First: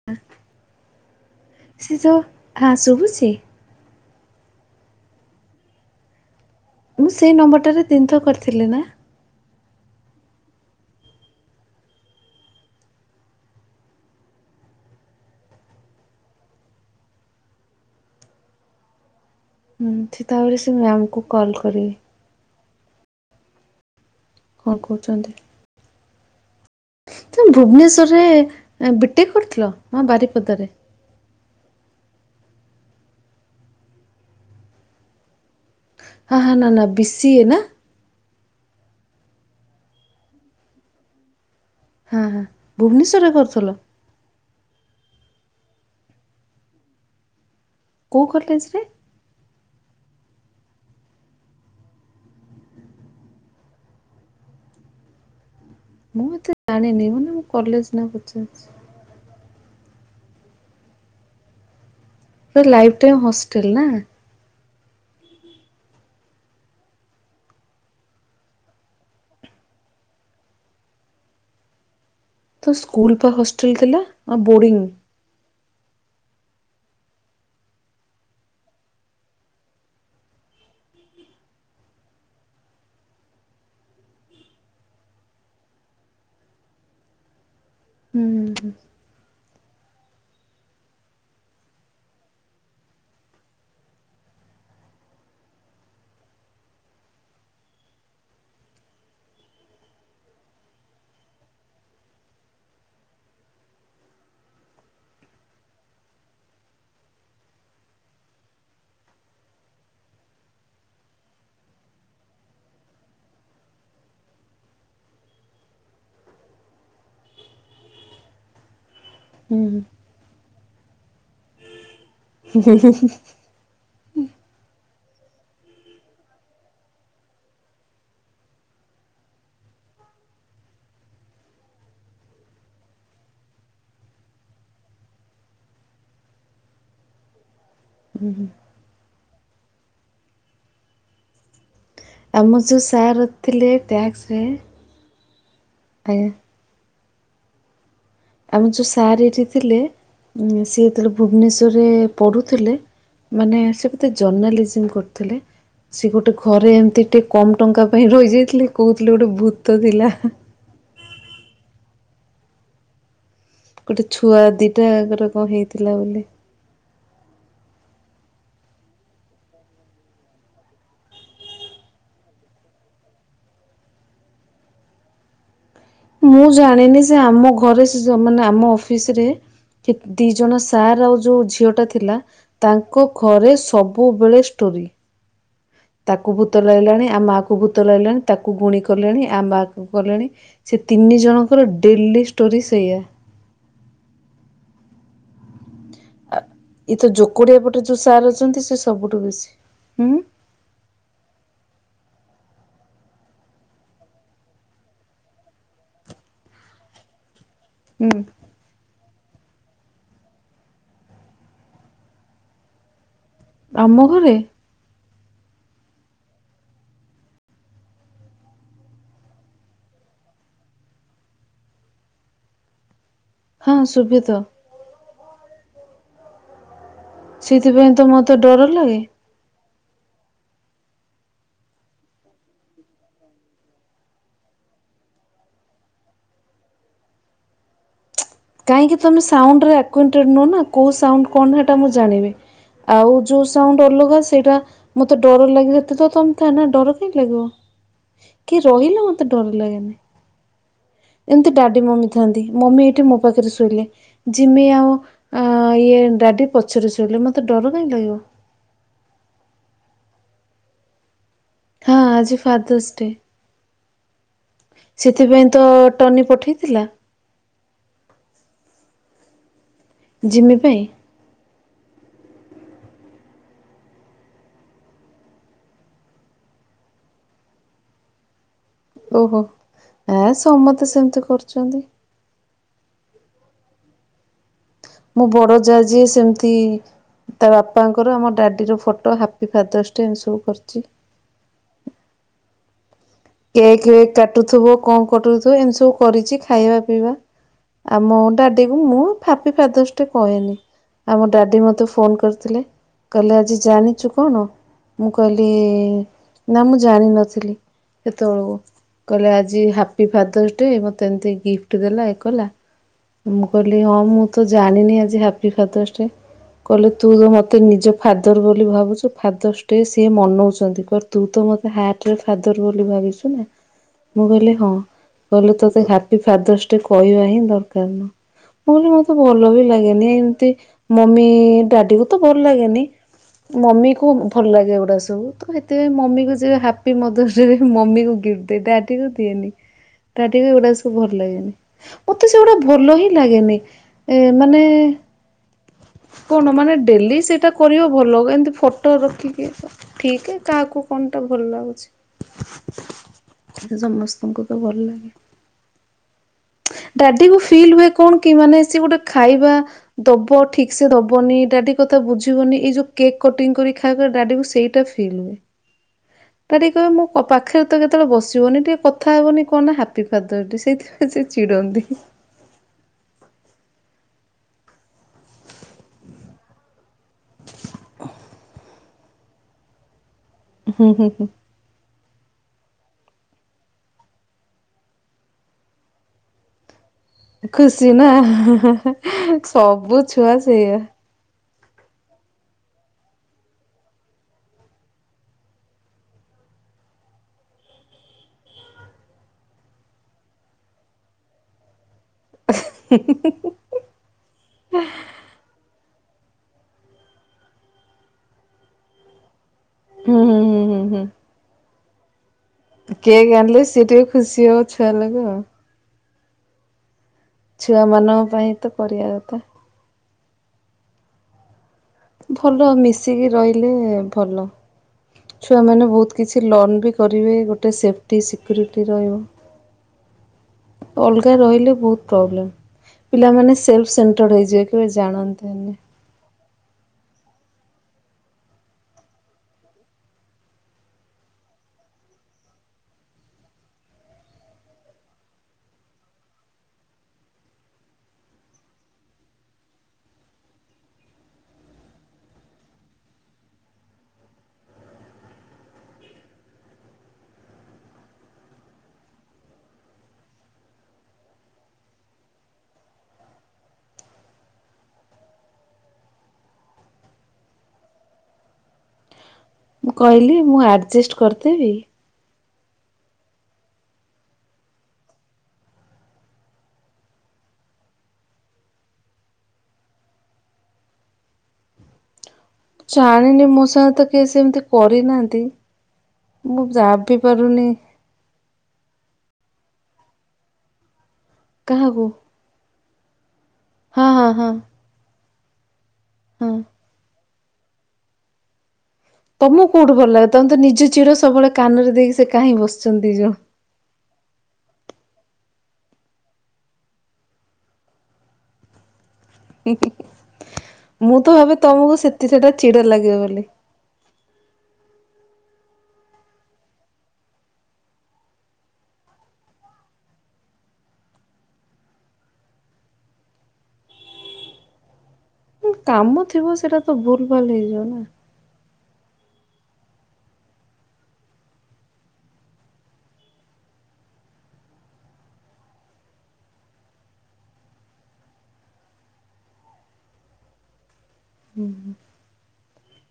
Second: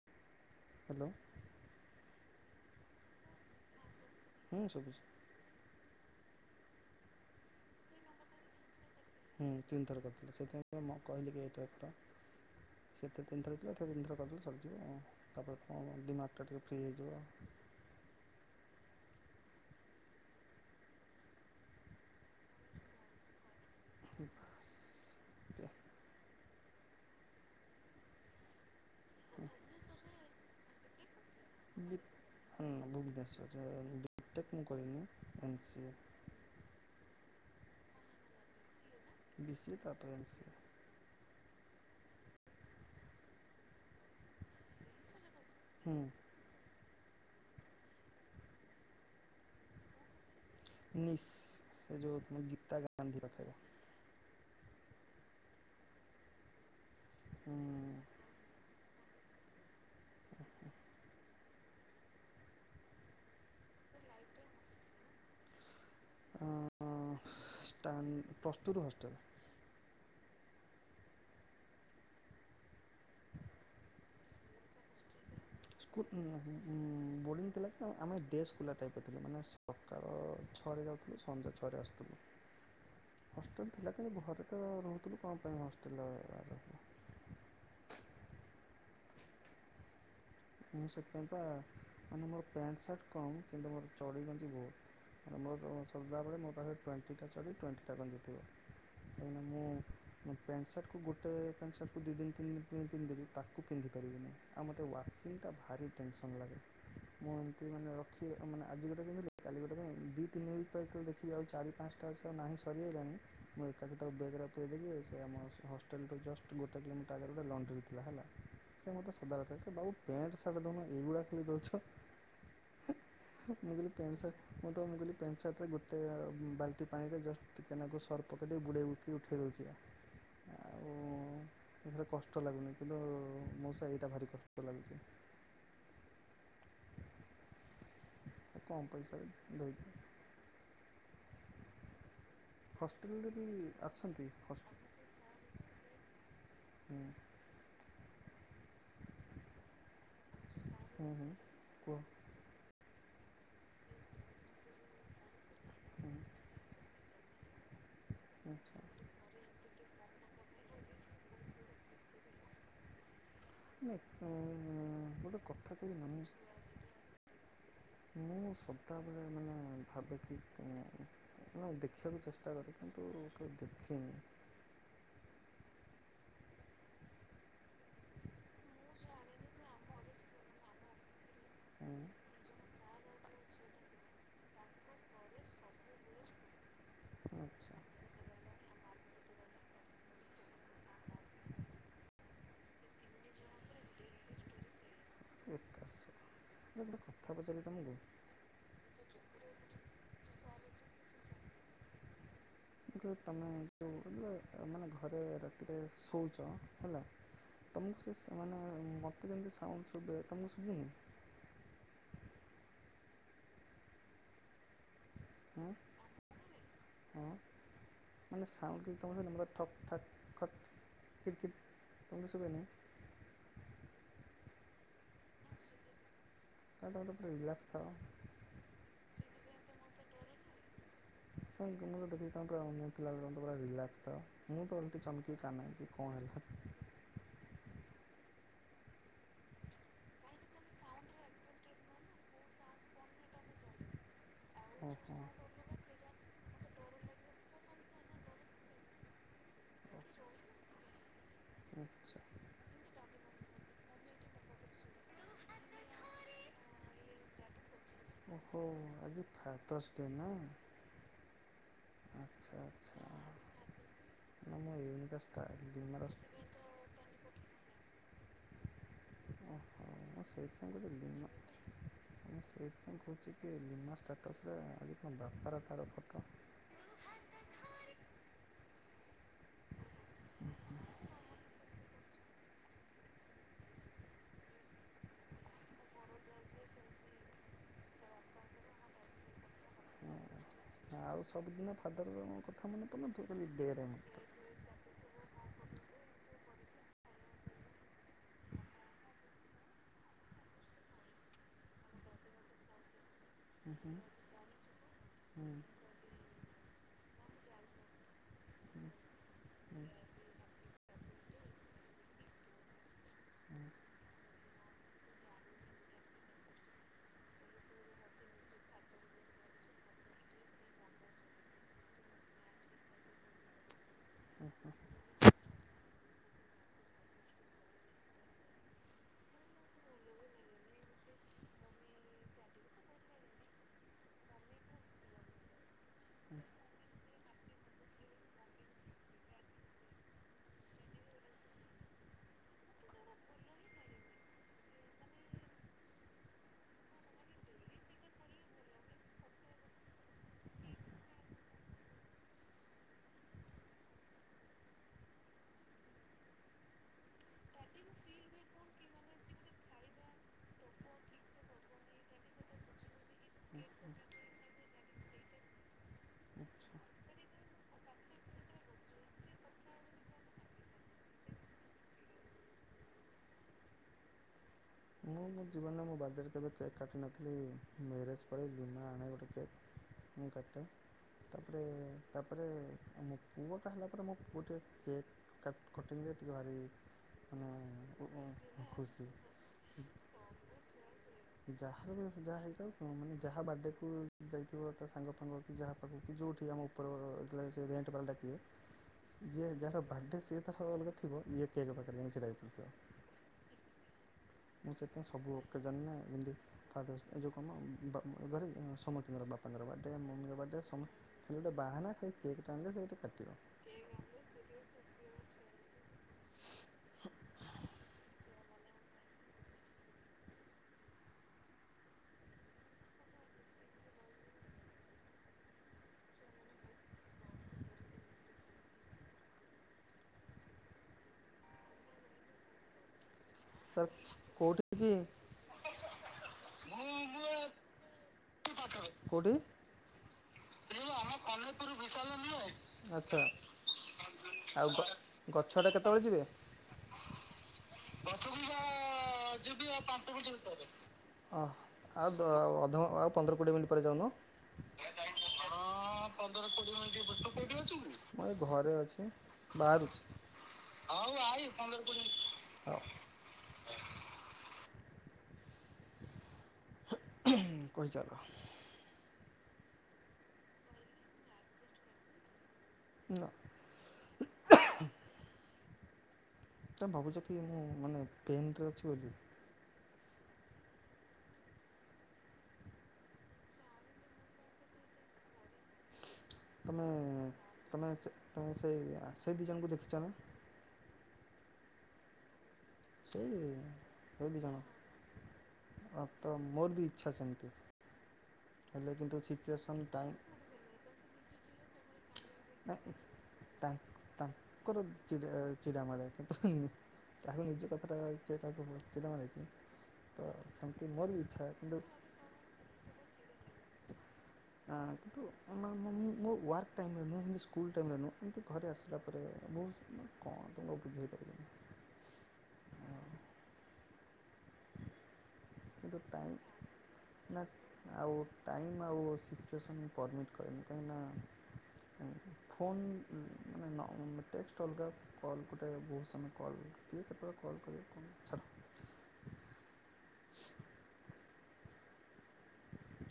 [inaudible] Hello. ସିଏ ଯଉ ହା- ଶୁଭୁଚି? ହୁଁ- ଶୁବୁଚି। ମୁଁ ସେଇ ନମ୍ବର ଟାରେ ତିନିଥର କରିଥିଲି ନା। ହୁଁ ତିନ୍ ଥର କରିଥିଲେ ସେଥିପାଇଁ ମୁଁ କହିଲି କି ଏଇଟା ଏକ୍ ଟା ସେତେ ତିନିଥର ହେଇଥିଲା ଏଇଥିରେ ତିନିଥର କରି ଦେଲେ ସରିଯିବ ଆଉ। ତାପରେ ତୁମ ଦିମାକ୍ ଟା ଟିକେ ଫ୍ରି ହେଇଯିବ। ହୁଁ ସେ ତାପରେ ସେ ମ୍ୟାମ୍ କୁ କଲ୍ କରିବି। ଠିକ୍। କଣ କରୁଚନ୍ତି? ତମେ ଭୁବନେଶ୍ୱରରେ ବିଟେକ୍ କରୁଥିଲ ନା ବାରିପଦାରେ? ହୁଁ ଭୁବନେଶ୍ଵରରେ ବିଟେକ୍ ମୁଁ କରିନି ଏମ୍ ସିଏ ହା- ହା -ନା -ନା ବିସିଏ ନା? ବିସିଏ ତାପରେ ଏମ୍ ସିଏ। ହଁ -ହଁ ଭୁବନେଶ୍ୱରରେ କରୁଥିଲ? ହୁଁ। କଉ କଲେଜ୍ ରେ? ନିଶ୍- ସେ ଯଉ ତମ ଗୀତା ଗାନ୍ଧୀ ପାଖେରେ। ମୁଁ ଏତେ ଜାଣିନି ମାନେ ମୁଁ ହୁଁ କଲେଜ୍ ନା ପଚାରୁଚି। ହ ପୁରା ଲାଇଫ୍ ଟାଇମ୍ ହଷ୍ଟେଲ୍ ନା? ହଁ ଷ୍ଟାନ୍- ପ୍ଲସ୍ ଟୁ ରୁ ହଷ୍ଟେଲ୍ ତ ସ୍କୁଲ୍ ପା ହଷ୍ଟେଲ୍ ଥିଲା ଆଉ ବୋଡିଙ୍ଗ୍। ସ୍କୁଲ୍ ଉଁ- ବୋର୍ଡିଙ୍ଗ ଥିଲା କି ଆ-ଆମେ ଡେସ୍ ପିଲା ଟାଇପ୍ ର ଥିଲୁ ମାନେ ସକାଳ ଛଅରେ ଯାଉଥିଲୁ ସନ୍ଧ୍ୟା ଛଅରେ ଆସୁଥିଲୁ। ହଷ୍ଟେଲ୍ ଥିଲା କିନ୍ତୁ ଘରେ ତ ରହୁଥିଲୁ କଣ ପାଇଁ ହଷ୍ଟେଲ୍ [unintelligible] ହୁଁ ହୁଁ ମୁଁ ସେଥିପାଇଁ ପା ମାନେ ମୋର ପ୍ୟାଣ୍ଟ୍ ସାର୍ଟ କମ୍ କିନ୍ତୁ ମୋର ଚଡ଼ି ଗଞ୍ଜି ବହୁତ୍। ମାନେ ମୋର ସଦାବେଳେ ମୋ ପାଖରେ ଟ୍ୱେଣ୍ଟି ଟା ଚଡ଼ି ଟ୍ୱେଣ୍ଟି ଟା ଗଞ୍ଜି ଥିବ। କାହିଁକି ନା ମୁଁ ମୁଁ ପ୍ୟାଣ୍ଟ ସାର୍ଟକୁ ଗୋଟେ ପ୍ୟାଣ୍ଟ୍ ସାର୍ଟକୁ ଦୁଇ ଦିନି ତିନିଦିନ୍ ପିନ୍ଧିଦେବି ତାକୁ ପିନ୍ଧିପାରିବିନି ଆଉ ମତେ ୱାସ୍ ଏଇଟା ଭାରି ଟେନସନ୍ ଲାଗେ। ମୁଁ ଏମିତି ମାନେ ରଖି ଆଜି ଗୋଟେ [unintelligible] କାଲି ଗୋଟେ ଦିନି ତିନି ଦେଖିବି ଆଉ ଚାରି ପାଞ୍ଚ୍ [unintelligible] ନାହିଁ ସରିଆଇଲାଣି ମୁଁ ଏକାକି ତାକୁ ବେଗ୍ ରେ ପୁରେଇ ଦେଇକି ସେ ଆମ ହସ୍ -ହଷ୍ଟେଲ୍ ରେ ଜଷ୍ଟ୍ ଗୋଟେ କିଲୋମିଟର ଆଗରେ ଗୋଟେ ଲଣ୍ଡ୍ରି ଥିଲା ହେଲା [unintelligible] ମୁଁ ତ ସଦା ବେଳେ ହୁଁ କୁହେ ବାବୁ ମୋତେ ପ୍ୟାଣ୍ଟ୍ ସାର୍ଟ ଦଉନ ଏଇଗୁଡ଼ାକ ଖାଲି ଦଉଚ। [inaudible] ମୁଁ କହିଲି ପ୍ୟାଣ୍ଟ୍ ସାର୍ଟ ମୁଁ ତ ମୁଁ କହିଲି ପ୍ୟାଣ୍ଟ୍ ସାର୍ଟ ଗୋଟେ ବାଲ୍ଟି ପାଣିରେ ଜଷ୍ଟ୍ ଟିକେ ନାକୁ ସର୍ପ ପକେଇ ଦେଇ ବୁଡ଼େଇ ଉଠେଇ ଦଉଚି ବା ଆଉ ଏଥିରେ କଷ୍ଟ ଲାଗୁନି କିନ୍ତୁ ମୋ ସେଇଟା ଭାରି କଷ୍ଟ ଲାଗୁଚି। ଚି [inaudible] କମ୍ ପଇସାରେ ଧୋଇଦିଏ। ଆମ ଯୋଉ ହଷ୍ଟେଲ୍ ସାର୍ ରେ ବି ଥିଲେ ଅଛନ୍ତି ଟ୍ୟାକ୍ସରେ ହସ୍ ଆଜ୍ଞା। ହୁଁ। ଆମର ଯେଉଁ ସାର୍ ଏଇଠି ଥିଲେ ଉ-ଉ-ଉ ସିଏ ହୁଁ ଯେତେବେଳେ ହୁଁ କୁହ ଭୁବନେଶ୍ୱରରେ-ଏ-ଏ-ଏ ପଢ଼ୁଥିଲେ ମାନେ ସେ ବୋଧେ ଜର୍ଣ୍ଣାଲିଜିମ୍ କରୁଥିଲେ ସେ ଗୋଟେ ଘରେ ଏମିତି ଟିକେ କମ୍ ଟଙ୍କା ପାଇଁ ରହିଯାଇଥିଲେ କହୁଥିଲେ ଗୋଟେ ଭୂତ ଥିଲା। ହ ଗୋଟେ ଛୁଆ ଆ-ଆ-ଆ-ଆ-ଆ ଦିଟାଙ୍କର ଗୋଟେ କଣ କଥା ହେଇଥିଲା କହିବି ନା ବୋଲି। ମୁଁ ମୁଁ ସଦାବେଳେ ମାନେ ଭାବେ କି ଉ-ଉ ନାଁଇ ଦେଖିବାକୁ ଚେଷ୍ଟା କରେ କିନ୍ତୁ-ଉ-ଉ-ଉ କାଇ ଦେଖେନି। ମୁଁ ଜାଣିନି ସେ ଆମ ଘରେ ସେ-ସ୍ ମାନେ ଆମ ଅଫିସରେ ଇ ଦି ଜଣ ସାର୍ ଆଉ ଯୋଉ ଝି ଝିଅଟା ମୁଁ ଥିଲା ତାଙ୍କ ଘରେ ସବୁବେଳେ ଷ୍ଟୋରି। ତାକୁ ଭୂତ ଲାଗଲାଣି ଆ ମାଆ କୁ ଆଚ୍ଛା ଭୂତ ଲାଗଲାଣି ତାକୁ ଗୁଣି କଲେଣି ଆ ମା କୁ କଲେଣି। ସେ ତିନି ଜଣଙ୍କର ଡେଲି ଷ୍ଟୋରି ସେଇଆା। [unintelligible] ଆ ଇ ଗୋଟେ ତ କଥା ପଚାରିବି ଯୋକଡିଆ ପଟେ ତମକୁ ଯୋଉ ସାର ଅଛନ୍ତି ସେ ସବୁଠୁ ବେଶୀ ହୁଁ [unintelligible] ତମେ ଯୋଉ ସବୁ ମାନେ ଘରେ ରାତିରେ ଶୋଉଛ ହେଲା, ତୁମକୁ ସେ ହୁଁ। ସ ମାନେ-ଏ-ଏ ମତେ ଯେମିତି ସାଉଣ୍ଡ ଶୁଭେ ତମକୁ ଶୁଭିବେନି। ଆମ ଘରେ? ଆ ଆଁ ମାନେ ସାଉଣ୍ଡ ବି ତମର ତମର ଠକ୍ ଠାକ୍ ଠକ୍ କିଟକିଟ କଣ ଶୁଭେନା? ହଁ ଶୁଭେ ତ। [unintelligible] ଥାଅ ସେଥିପାଇଁ ତ ମତେ ଡର ଲାଗେ। [unintelligible] ପୁରା ରିଲାକ୍ସ ତ ମୁଁ ତ ଓଲଟି ଚମକି କାନୟେ କି କଣ ହେଲା। କାହିଁକି ତମେ ସାଉଣ୍ଡ ରେ ଆକୁଏଣ୍ଟେଡ଼୍ ନୁହଁ ନା କୋଉ ସାଉଣ୍ଡ କଣ ହେଟା ମୁଁ ଜାଣିବି। ଆଉ ଯୋଉ ସାଉଣ୍ଡ ଅଲଗା ସେଇଟା ମତେ ଡର ଲାଗେ ତ-ତ-ଅ ତମ କାନରେ ଡର କାହିଁକି ଲାଗିବ, କି ରହିଲେ ମତେ ଡର ଲାଗେନି। ଏମିତି ଡାଡି, ମମି ଆଚ୍ଛା ଥାନ୍ତି ମମି ଏଇଠି ମୋ ପାଖରେ ଶୋଇଲେ। ଜିମି ଆଉ ଆ-ଆ-ଆ ଇଏ ଡାଡି ପଛରେ ଶୋଇଲେ ମତେ ଡର କାହିଁ ଲାଗିବ। ଓ-ଓ-ଓ ଆଜି ଫାଦର୍ସ ଡେ ନା? ହଁ ଆଜି ଆଚ୍ଛା ଫାଦର୍ସ ଆଚ୍ଛା। ଡେ। ନା ମୁଁ ଏଇନିକା ଷ୍ଟା ସେଥିପାଇଁ ତ-ଅ-ଅ-ଅ ଲିମାର ଟନି ପଠେଇଥିଲା। ଓହୋ ମୁ ଜିମି ସେଇଥିପାଇ ପାଇଁ କହୁଛି ଲି ମୁଁ ସେଇଥିପାଇଁ କହୁଛି କି ଲିନା ଷ୍ଟାଟସରେ ଅଜି କଣ ବାପାର ତାର ଫଟୋ। ଓହୋ ଆ ସମସ୍ତେ ସେମିତି କରୁଛନ୍ତି। ମୁଁ ବଡ ଯା ଯିଏ ସେମିତି-ଇ-ଇ-ଇ ତା ବାପାଙ୍କର ଆମ ଡାଡିର ଫଟୋ ହାପି ଫାଦର୍ସ ଡେ ଏମିତି ସବୁ କରିଛି। ଆଉ ସବୁଦିନ ଫାଦର-ଅ-ଅ-ଅଙ୍କ [unintelligible] କେକ୍ ଫେକ୍ କାଟୁଥିବ କଣ କରୁଥିବ ଏମତି ସବୁ କରିଛି ଖାଇବା ପିଇବା। ଆଉ ମୋ ଡାଡିକୁ ମୁଁ ହାପି ଫାଦର୍ସ ଡେ କହେନି। ଆମ ଡାଡି ମତେ ଫୋନ କରିଥିଲେ। କହିଲେ ଆଜି ହୁଁ ହୁଁ ଜାଣିଛୁ କଣ ମୁଁ କହିଲି ହୁଁ ନା ମୁଁ ଜାଣିନଥିଲି। ସେତେବେଳକୁ କହିଲେ ଆଜି ହୁଁ ହାପି ଫାଦରସ୍ ଡେ ମତେ ଏମତି ଗିଫ୍ଟ ଦେଲା ଇଏ କଲା। ମୁଁ କହିଲି ହଁ ମୁଁ ତ ଜାଣିନି ଆଜି ହାପି ଫାଦର୍ସ ଡେ। କହିଲେ ତୁ ଯୋଉ ମୋତେ ନିଜ ଫାଦର ବୋଲି ଭାବୁଛୁ ଫାଦର୍ସ ଡେ ସିଏ ମନଉଛନ୍ତି। ତୁ ତ ମତେ ହାର୍ଟରେ ଫାଦର ବୋଲି ଭାବିଛୁ ନା। ମୁଁ ହୁଁ କହିଲି ହଁ କହିଲେ ତତେ ହାପି ଫାଦର୍ସ ଡେ କହିବା ହିଁ ଦରକାର ନ। ମୁଁ କହିଲି ମତେ ଭଲ ବି ଲାଗେନି ଏମତି ମମି ଡାଡି କୁ ତ ଭଲ ଲାଗେନି। ମମିକୁ ଭଲ ଲାଗେ ଏଗୁଡ଼ା ସବୁ ତ ସେଥିପାଇଁ ମମିକୁ ଯିଏ ହାପି ମଦର୍ସ ଯିଏ ଯିଏ ସବୁ ମମି କୁ ଗିଫ୍ଟ ଦିଏ ଡାଡି କୁ ଦିଏନି ଡାଡି କୁ ଏଗୁଡା ସବୁ ଭଲ ଲାଗେନି। ମତେ ସେଗୁଡା ଭଲ ହିଁ ଲାଗେନି ଏ ମାନେ। କଣ ମାନେ ଡେଲି ସେଇଟା କରିବ ଭଲ ଏମିତି ଫଟୋ ରଖିକି। ଠିକ୍ କାହାକୁ କଣ ଟା ଭଲ ଲାଗୁଛି। ଏଟା ସମସ୍ତଙ୍କୁ ତ ଭଲ ଲାଗେ। ଡାଡି କୁ ଫିଲ୍ ହୁଏ କଣ କି ମାନେ ସେ ଗୋଟେ ଖାଇବା। ଦବ ଠିକ ସେ ଦବନି ଡାଡି କଥା ବୁଝିବନି ଏଇ ଯୋଉ କେକ୍ କଟିଂ କରି ଖାଇବା ଡାଡି କୁ ସେଇ। ଟା ଫିଲ୍ ହୁଏ। ହୁଁ ଡାଡି ଆଚ୍ଛା। କହିବେ ମୋ ପ ପାଖରେ ତ କେତେବେଳେ ବସିବନି ଟିକେ କଥା ହେବନି କଣ ନା ହାପି ଫାର୍ଦରସ ଡେ ସେଇଥିପାଇଁ ସେ ଚିଡ଼ନ୍ତି। ମୁଁ ମୋ ଜୀବନରେ ମୋ ବାଡେ ରେ କେବେ କେକ୍ କାଟି ନଥିଲି ମ୍ୟାରେଜ୍ ପରେ ଲିମା ଆଣେ ଗୋଟେ କେକ୍। ମୁଁ କାଟେ ହୁଁ ତା ହୁଁ ହୁଁ। ତାପରେ ତାପରେ ଆମ ପୁଅଟା ହେଲା ପରେ ମୋ ପୁଅ ଟିକେ କେକ୍। କାଟ୍ କଟିଙ୍ଗ ରେ ଟିକେ ଭାରି। ମାନେ ଖୁସି ନା ଖୁସି ସବୁ ଛୁଆ ସେଇଆ। ଯାହାର ବି ଯାହା ହେଇଥାଉ ମାନେ ଯାହା ବାର୍ଥଡେ କୁ ଯାଇଥିବ ତା ସାଙ୍ଗ ଫାଙ୍ଗ କି ଯାହା ପାଖକୁ କି ଯୋଉଠି ଆମ ଉ ଉପର ଜେଯେ ବେଳେ ସେ ରେଣ୍ଟ ବାଲା ଡାକିବେ। ଯିଏ ଯାହାର ବାର୍ଥଡେ ସିଏ ତାର ଅଲଗା ଥିବ ଇଏ କେକ୍ ପାଖରେ ଜାଇଁକି ଛିଡା ହଇଥିବ। ମୁଁ ସେଥିପାଇଁ ସବୁ ଅ କେଜନ୍ ରେ ଯମତି ଫାଦର୍ସ ଏ ଯୋଉ କଣ ମ ବ ଧର ସମସ୍ତିଙ୍କର ବ ବାପା ଙ୍କର ବଡେ ହୁଁ ମମି ହୁଁ ର ହୁଁ ବାଡେ ହୁଁ ସମ ହୁଁ। ଖାଲି ଗୋଟେ ବାହାନା ସେଇ କେକ୍ ଟା ଆଣିଲେ ସେ ଟିକେ କେକ୍ କାଟିବ। ଆଣିଲେ ସିଏ ଟିକେ ଖୁସି ହବ ଛୁଆ ଲୋକ। ହ ଛୁଆମାନଙ୍କ ପାଇଁ ତ କରିବା କଥା। ଭଲ ମିଶିକି ରହିଲେ ଭଲ। ଛୁଆମାନେ ବହୁତ କିଛି ଲର୍ଣ ବି କରିବେ ଗୋଟେ ସେଫ୍ଟି ସିକ୍ୟୁରିଟି ରହିବ। ଅଲଗା ରହିଲେ ବହୁତ ପ୍ରୋବ୍ଲେମ୍ ପିଲାମାନେ। ସାର୍ ସେଲ୍ଫ୍ ସେଣ୍ଟର୍ଡ଼ କୋଉଠି ହେଇଯିବ କେବେ କି? ଜାଣନ୍ତେନି। [unintelligible] କେଉଠି। [unintelligible] ଆଉ ଗଛ ଟା କେତେବେଳେ ଯିବେ। ଗଛ କୁ ବା ଯିବି ଆଉ ପାଞ୍ଚ ମିଣ୍ଟି ଭିତରେ। ଅଃ ଆଉ ଅଧ ଆଉ ପନ୍ଦର କୋଡ଼ିଏ ମିନିଟ୍ ପରେ ଯାଉନ। ଅଁ ପନ୍ଦର କୋଡିଏ ମିଣ୍ଟି ତୁ କୋଉଠି ଆଛୁ କି ମୁଁ ଏଇ ଘରେ ଅଛି। ବାହାରୁଛି ହଉ ଆଇ ପନ୍ଧର କୋଡିଏ। କହି ଚାଲ। ମୁଁ କହିଲି ମୁଁ ଆର୍ଜେଷ୍ଟ କରିଦେବି। ନା। ତମେ ଭାବୁଛ କି ମୁଁ ମାନେ ପେନ୍‌ରେ ଅଛି ବୋଲି। ଜାଣିନି ମୋ ସାଙ୍ଗେତ କେହି ସେମିତି କରିନାହାନ୍ତି। ମୁଁ ତମେ ଭାବି ପାରୁନି ତମେ ସେ ତମେ ସେଇ ସେ ଦି ଜଣଙ୍କୁ ଦେଖିଛ ନା? କାହାକୁ? ସେଇ ହଁ ଦୁ ହଁ ହଁ ଜଣ ତ ହଁ। ମୋର ବି ଇଚ୍ଛା ସେମିତି। ହେଲେ କିନ୍ତୁ ତମକୁ ସିଚୁଏସନ୍ କୋଉଠୁ ଭଲ ଟାଇମ୍ ଲାଗେ ତମେ ତ ନିଜ ଚିଡ ସବୁଳେ କାନରେ ଦେଇକି ସେ କାହିଁ ନାଇଁ ବସଚନ୍ତି ଦି ଜଣ। ତା ତାଙ୍କର ଚ ଚିଡ଼ା ମାଡ଼େ କିନ୍ତୁ। ତାକୁ ନିଜେ କଥାଟା ହେ ତାକୁ ଚିଡାମାଡ଼େ କି। ତ ସେମିତି ମୋର ବି ମୁଁ ତ ଇଚ୍ଛା ଭାବେ କିନ୍ତୁ ତମକୁ ସେତି ସେଟା ଚିଡା ଲାଗିବ ବୋଲି। ହଁ କିନ୍ତୁ ମୋ ୱାର୍କ ଟାଇମ୍ ରେ ନୁହେଁ ଏମିତି ସ୍କୁଲ୍ ଟାଇମ୍ ରେ ନୁହଁ ଏମିତି ଘରେ ଆସିଲା ପରେ ବହୁତ ମୁଁ କଣ ତୁମକୁ ବୁଝେଇ ପାରିବିନି। କିନ୍ତୁ କାମ ଟାଇମ୍ ଥିବ ସେଇଟା ତ ଭୁଲ ନା ଭାଲ ହେଇଯିବ ନା। ଆଉ ଟାଇମ୍ ଆଉ ସିଚୁଏସନ୍ ପରମିଟ୍ କରିନି କାହିଁକିନା ଫୋନ୍ ମାନେ ଟେଷ୍ଟ ଅଲଗା। କଲ୍ ଗୋଟେ ବହୁତ ସମୟ କଲ୍ କିଏ କେତେବେଳେ କଲ୍ କରିବେ କଣ ଛାଡ଼। [unintelligible] ହୁଁ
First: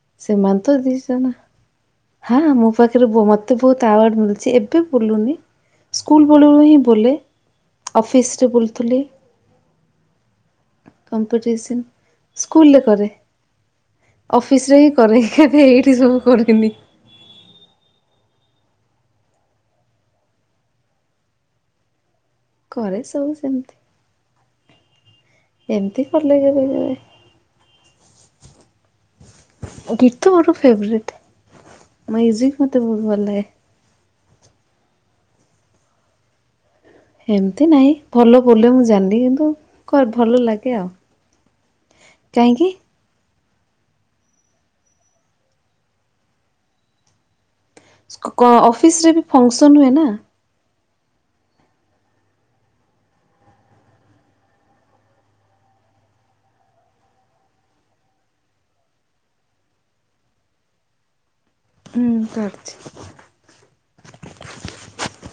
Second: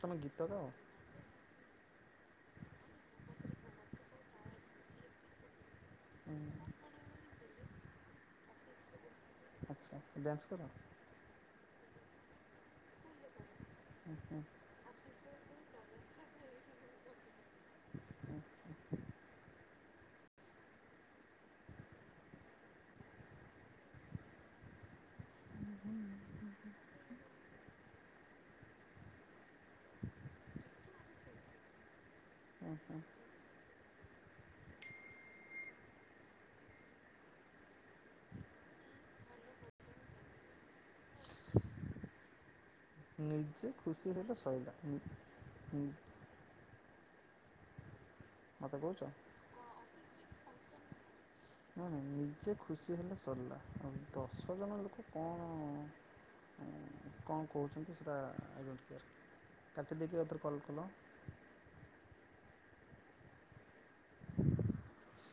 ତମେ ଗୀତ ଗାଅ? ସେମାନେ ତ ଦି ଜଣ। ହଁ ମୋ ପାଖରେ ମତେ ବହୁତ ଆୱାର୍ଡ ମିଳୁଛି ଏବେ ବୁଲୁନି। ସ୍କୁଲ ହୁଁ ବେଳରୁ ହିଁ ବୁଲେ ଅଫିସ୍‌ରେ ବୁଲୁଥିଲି। ଆଚ୍ଛା ଡ୍ୟାନ୍ସ କର। କମ୍ପିଟିସନ୍ ସ୍କୁଲରେ କରେ ହୁଁ ଅଫିସ୍ ରେ ଏହି କରେ କେବେ ଏଇଠି ସବୁ କରିନି। ଆ କରେ ସବୁ ସେମିତି ଏମିତି। କଲେଜ ରେ କେବେ। ଗୀତ ମୋର ଫେଭେରାଇଟ୍ ମ୍ୟୁଜିକ୍ ହୁଁ ମତେ ହୁଁ ବହୁତ ଭଲ ଲାଗେ। ଏମିତି ନାହିଁ ଭଲ ବୋଲେ ମୁଁ ଜାଣିଲି କିନ୍ତୁ ଭଲ ଲାଗେ ଆଉ। କାହିଁକି? ନିଜେ ଖୁସି ହେଲେ ଶଇଲା। ନି ମୋତେ କହୁଛ? ଅଫିସ୍‌ରେ ବି ଫଙ୍କସନ୍ ହୁଏ ନା। ନାହିଁ ନିଜେ ଖୁସି ହେଲେ ସରିଲା ଆଉ ଦଶ ଜଣ ଲୋକ କଣ କଣ କହୁଛନ୍ତି ସେଇଟା ଆଇଡୋଣ୍ଟ କେୟାର କାଟିଦେଇକି ଆଉଥରେ କଲ୍ କଲ। ହୁଁ କରୁଚି। [unintelligible]